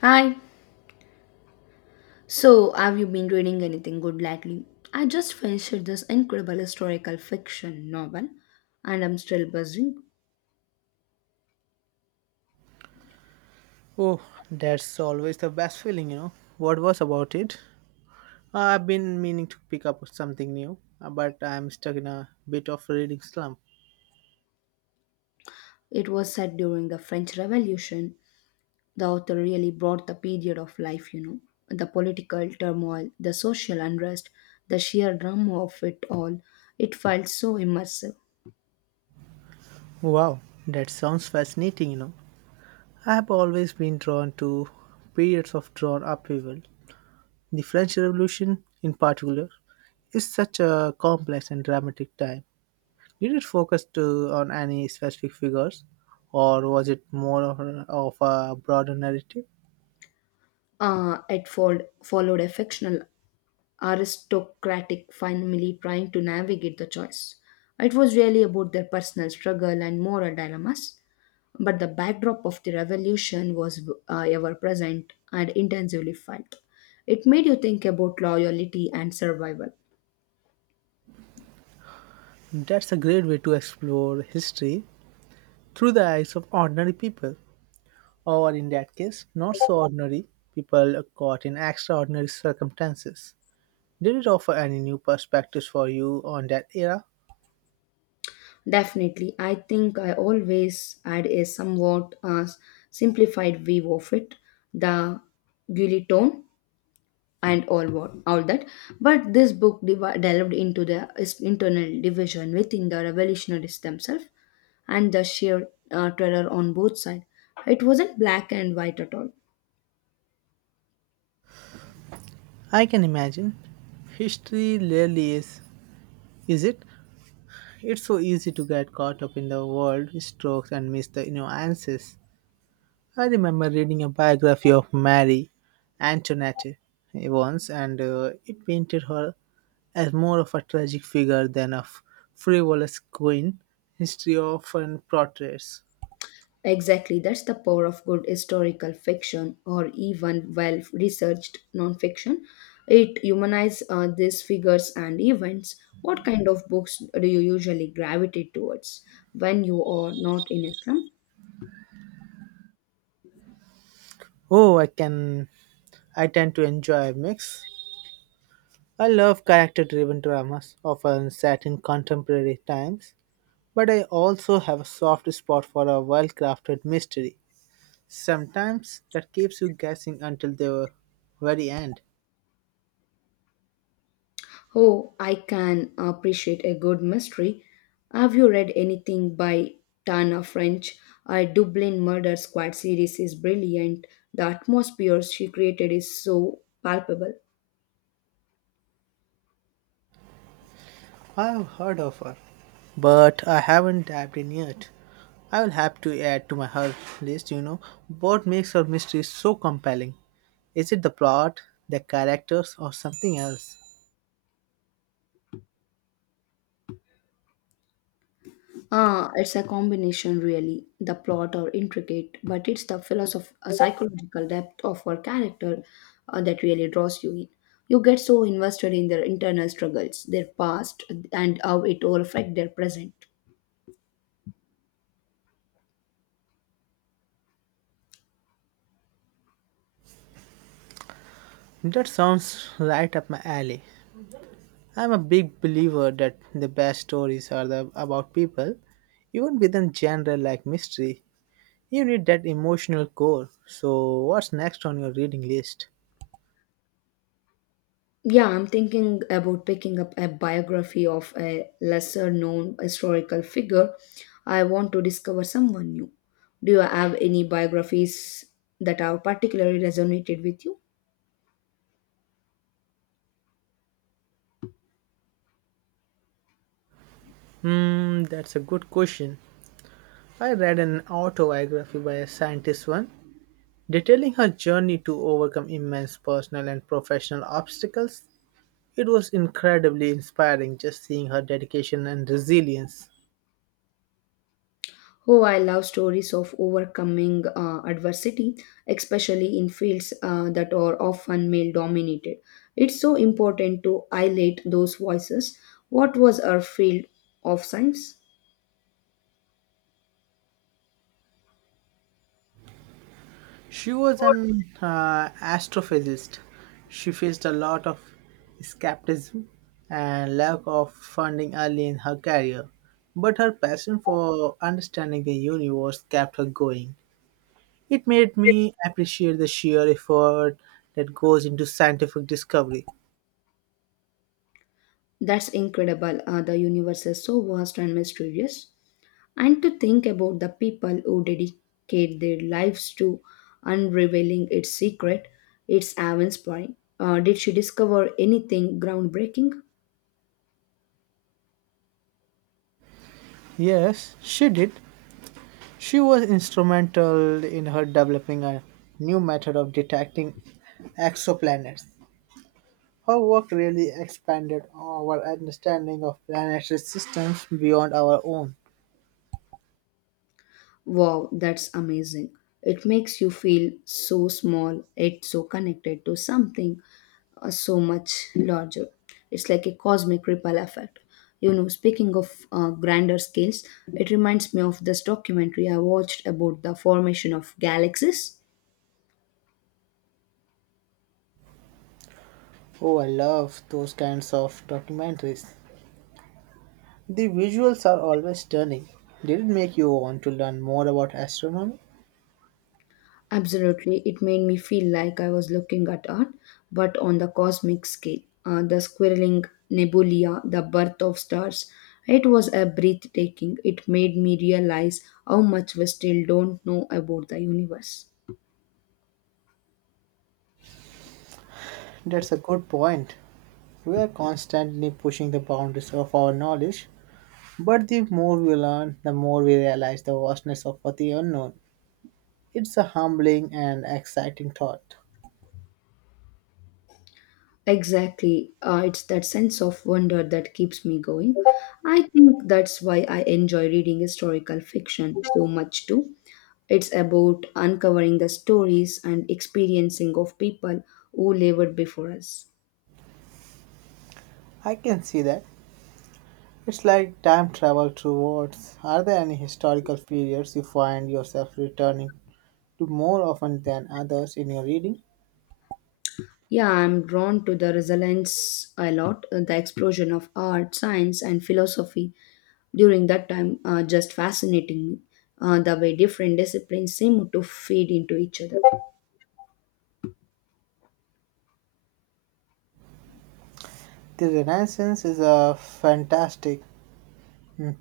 Hi. So, have you been reading anything good lately? I just finished this incredible historical fiction novel and I'm still buzzing. Oh, that's always the best feeling, you know. What was about it? I've been meaning to pick up something new, but I'm stuck in a bit of reading slump. It was set during the French Revolution. The author really brought the period of life, you know, the political turmoil, the social unrest, the sheer drama of it all. It felt so immersive. Wow, that sounds fascinating, you know. I've always been drawn to periods of drawn upheaval. The French Revolution, in particular, is such a complex and dramatic time. Did it focus to, on any specific figures, or was it more of a broader narrative? It followed a fictional aristocratic family trying to navigate the choice. It was really about their personal struggle and moral dilemmas, but the backdrop of the revolution was ever present and intensively felt. It made you think about loyalty and survival. That's a great way to explore history through the eyes of ordinary people, or in that case, not so ordinary people caught in extraordinary circumstances. Did it offer any new perspectives for you on that era? Definitely, I think I always had a somewhat simplified view of it. The guillotine and all what all that, but this book delved into the internal division within the revolutionaries themselves and the sheer terror on both sides. It wasn't black and white at all. I can imagine. History rarely is it? It's so easy to get caught up in the world strokes and miss the nuances. I remember reading a biography of Marie Antoinette once, and it painted her as more of a tragic figure than a frivolous queen. History often portrays. Exactly, that's the power of good historical fiction or even well researched non-fiction. It humanizes these figures and events. What kind of books do you usually gravitate towards when you are not in islam? Oh, I can. I tend to enjoy a mix. I love character-driven dramas, often set in contemporary times, but I also have a soft spot for a well-crafted mystery. Sometimes that keeps you guessing until the very end. Oh, I can appreciate a good mystery. Have you read anything by Tana French? Her Dublin Murder Squad series is brilliant. The atmosphere she created is so palpable. I've heard of her, but I haven't dived in yet. I will have to add to my her list, you know. What makes her mystery so compelling? Is it the plot, the characters, or something else? Ah, it's a combination really. The plot are intricate, but it's the psychological depth of her character, that really draws you in. You get so invested in their internal struggles, their past, and how it all affects their present. That sounds right up my alley. I'm a big believer that the best stories are the, about people, even within genre like mystery. You need that emotional core. So, what's next on your reading list? Yeah, I'm thinking about picking up a biography of a lesser known historical figure. I want to discover someone new. Do you have any biographies that have particularly resonated with you? Hmm, that's a good question. I read an autobiography by a scientist one detailing her journey to overcome immense personal and professional obstacles. It was incredibly inspiring just seeing her dedication and resilience. Oh, I love stories of overcoming adversity, especially in fields that are often male dominated. It's so important to highlight those voices. What was our field of science? She was an astrophysicist. She faced a lot of skepticism and lack of funding early in her career, but her passion for understanding the universe kept her going. It made me appreciate the sheer effort that goes into scientific discovery. That's incredible. The universe is so vast and mysterious. And to think about the people who dedicate their lives to unraveling its secret, it's awe inspiring. Did she discover anything groundbreaking? Yes, she did. She was instrumental in her developing a new method of detecting exoplanets. Her work really expanded our understanding of planetary systems beyond our own. Wow, that's amazing. It makes you feel so small, yet so connected to something so much larger. It's like a cosmic ripple effect. You know, speaking of grander scales, it reminds me of this documentary I watched about the formation of galaxies. Oh, I love those kinds of documentaries. The visuals are always stunning. Did it make you want to learn more about astronomy? Absolutely, it made me feel like I was looking at art, but on the cosmic scale. The squirreling nebula, the birth of stars. It was a breathtaking. It made me realize how much we still don't know about the universe. That's a good point. We are constantly pushing the boundaries of our knowledge, but the more we learn, the more we realize the vastness of the unknown. It's a humbling and exciting thought. Exactly. It's that sense of wonder that keeps me going. I think that's why I enjoy reading historical fiction so much too. It's about uncovering the stories and experiencing of people who lived before us. I can see that. It's like time travel towards. Are there any historical periods you find yourself returning to more often than others in your reading? Yeah, I'm drawn to the resilience a lot. The explosion of art, science, and philosophy during that time just fascinating me. The way different disciplines seem to feed into each other. The Renaissance is a fantastic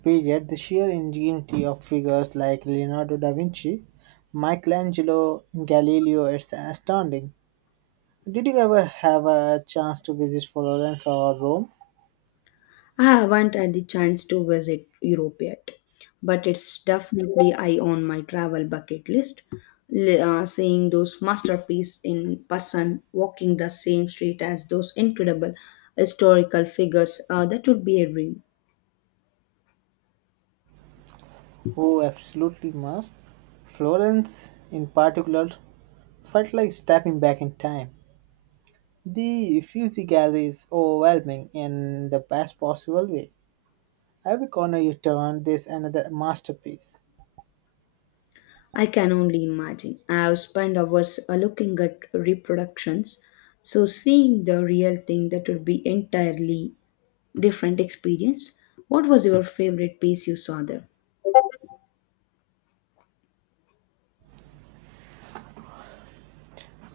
period, the sheer ingenuity of figures like Leonardo da Vinci, Michelangelo, Galileo is astounding. Did you ever have a chance to visit Florence or Rome? I haven't had the chance to visit Europe yet, but it's definitely I on my travel bucket list. Seeing those masterpieces in person, walking the same street as those incredible historical figures, that would be a dream. Oh, absolutely must. Florence, in particular, felt like stepping back in time. The Uffizi Gallery is overwhelming in the best possible way. Every corner you turn, there's another masterpiece. I can only imagine. I have spent hours looking at reproductions, so seeing the real thing that would be entirely different experience. What was your favorite piece you saw there?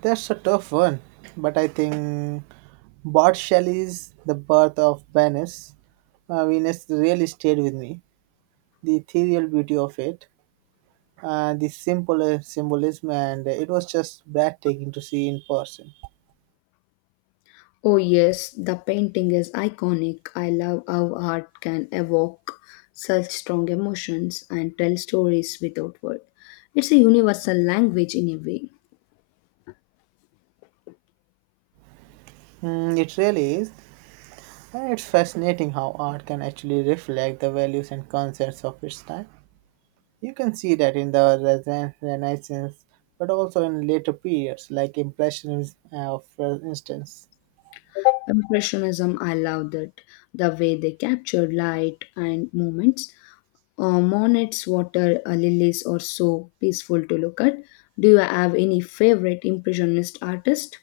That's a tough one, but I think Bart Shelley's The Birth of Venus, Venus really stayed with me. The ethereal beauty of it, the simple symbolism, and it was just breathtaking to see in person. Oh yes, the painting is iconic. I love how art can evoke such strong emotions and tell stories without words. It's a universal language in a way. Mm, it really is, and it's fascinating how art can actually reflect the values and concepts of its time. You can see that in the Renaissance, but also in later periods like Impressionism, for instance. Impressionism, I love that. The way they captured light and movements. Monet's water lilies are so peaceful to look at. Do you have any favorite impressionist artist?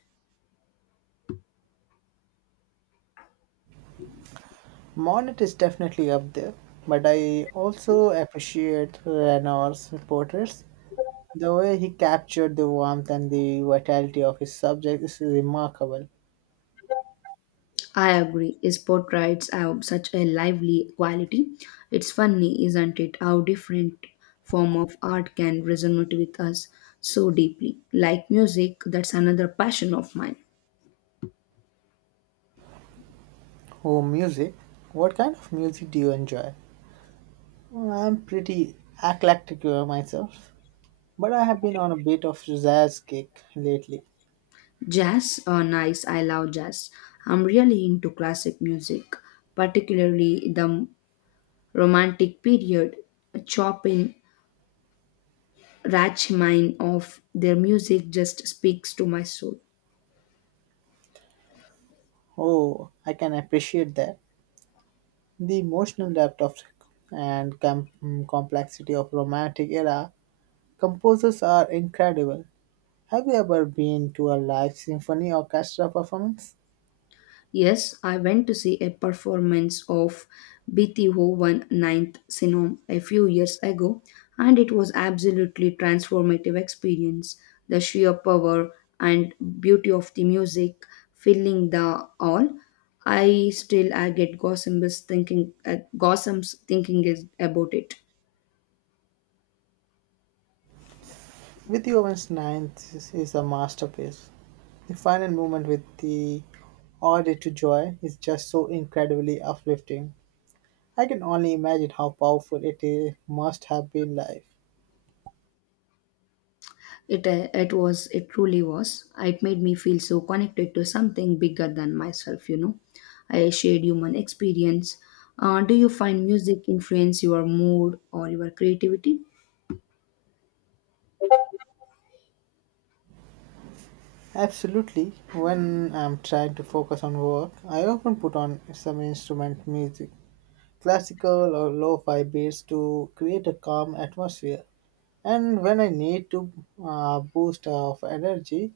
Monet is definitely up there, but I also appreciate Renoir's portraits. The way he captured the warmth and the vitality of his subject is remarkable. I agree. His portraits have such a lively quality. It's funny, isn't it, how different form of art can resonate with us so deeply. Like music, that's another passion of mine. Oh, music. What kind of music do you enjoy? Well, I'm pretty eclectic myself, but I have been on a bit of jazz kick lately. Jazz, oh nice, I love jazz. I'm really into classic music, particularly the romantic period, Chopin Rachmaninoff of their music just speaks to my soul. Oh, I can appreciate that. The emotional depth of and complexity of romantic era composers are incredible. Have you ever been to a live symphony orchestra performance? Yes, I went to see a performance of Beethoven Ninth Syndrome a few years ago, and it was absolutely transformative experience. The sheer power and beauty of the music filling the hall. I still I get gossips thinking is about it. Beethoven's Ninth is a masterpiece. The final movement with the Ode to Joy is just so incredibly uplifting. I can only imagine how powerful it is, must have been live. It truly was. It made me feel so connected to something bigger than myself. I shared human experience. Do you find music influence your mood or your creativity? Absolutely. When I'm trying to focus on work, I often put on some instrument music, classical or lo fi beats to create a calm atmosphere. And when I need to boost of energy,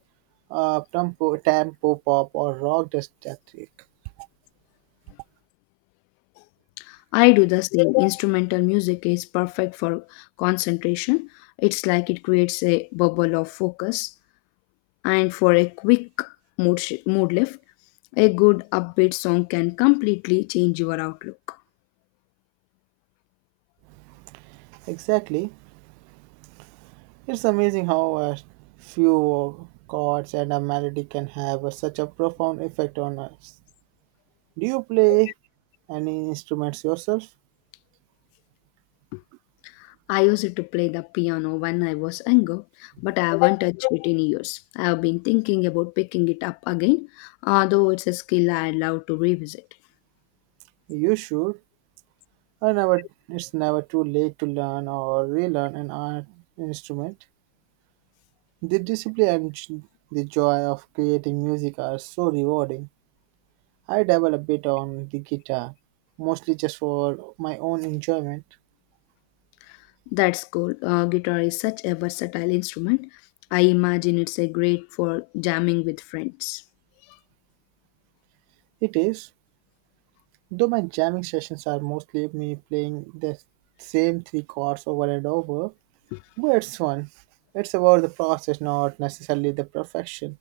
tempo pop or rock static. I do the same. Instrumental music is perfect for concentration. It's like it creates a bubble of focus and for a quick mood lift. A good upbeat song can completely change your outlook. Exactly. It's amazing how a few chords and a melody can such a profound effect on us. Do you play any instruments yourself? I used to play the piano when I was younger, but I haven't touched it in years. I have been thinking about picking it up again, although it's a skill I love to revisit. You should. I never. It's never too late to learn or relearn an art instrument. The discipline and the joy of creating music are so rewarding. I dabble a bit on the guitar, mostly just for my own enjoyment. That's cool. Guitar is such a versatile instrument. I imagine it's a great for jamming with friends. It is, though my jamming sessions are mostly me playing the same three chords over and over, but it's fun. It's about the process, not necessarily the perfection.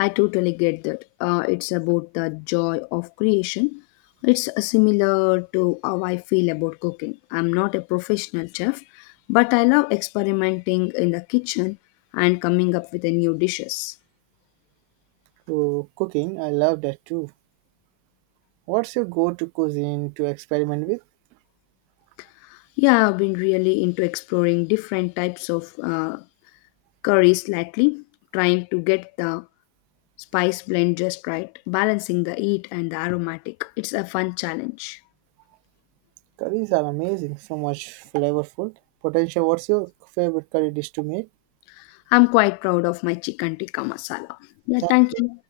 I totally get that. It's about the joy of creation. It's similar to how I feel about cooking. I'm not a professional chef, but I love experimenting in the kitchen and coming up with the new dishes. Oh, cooking, I love that too. What's your go-to cuisine to experiment with? Yeah, I've been really into exploring different types of curries lately, trying to get the spice blend just right, balancing the heat and the aromatic. It's a fun challenge. Curries are amazing, so much flavorful potential. What's your favorite curry dish to make? I'm quite proud of my chicken tikka masala. Yeah, Thank thank you.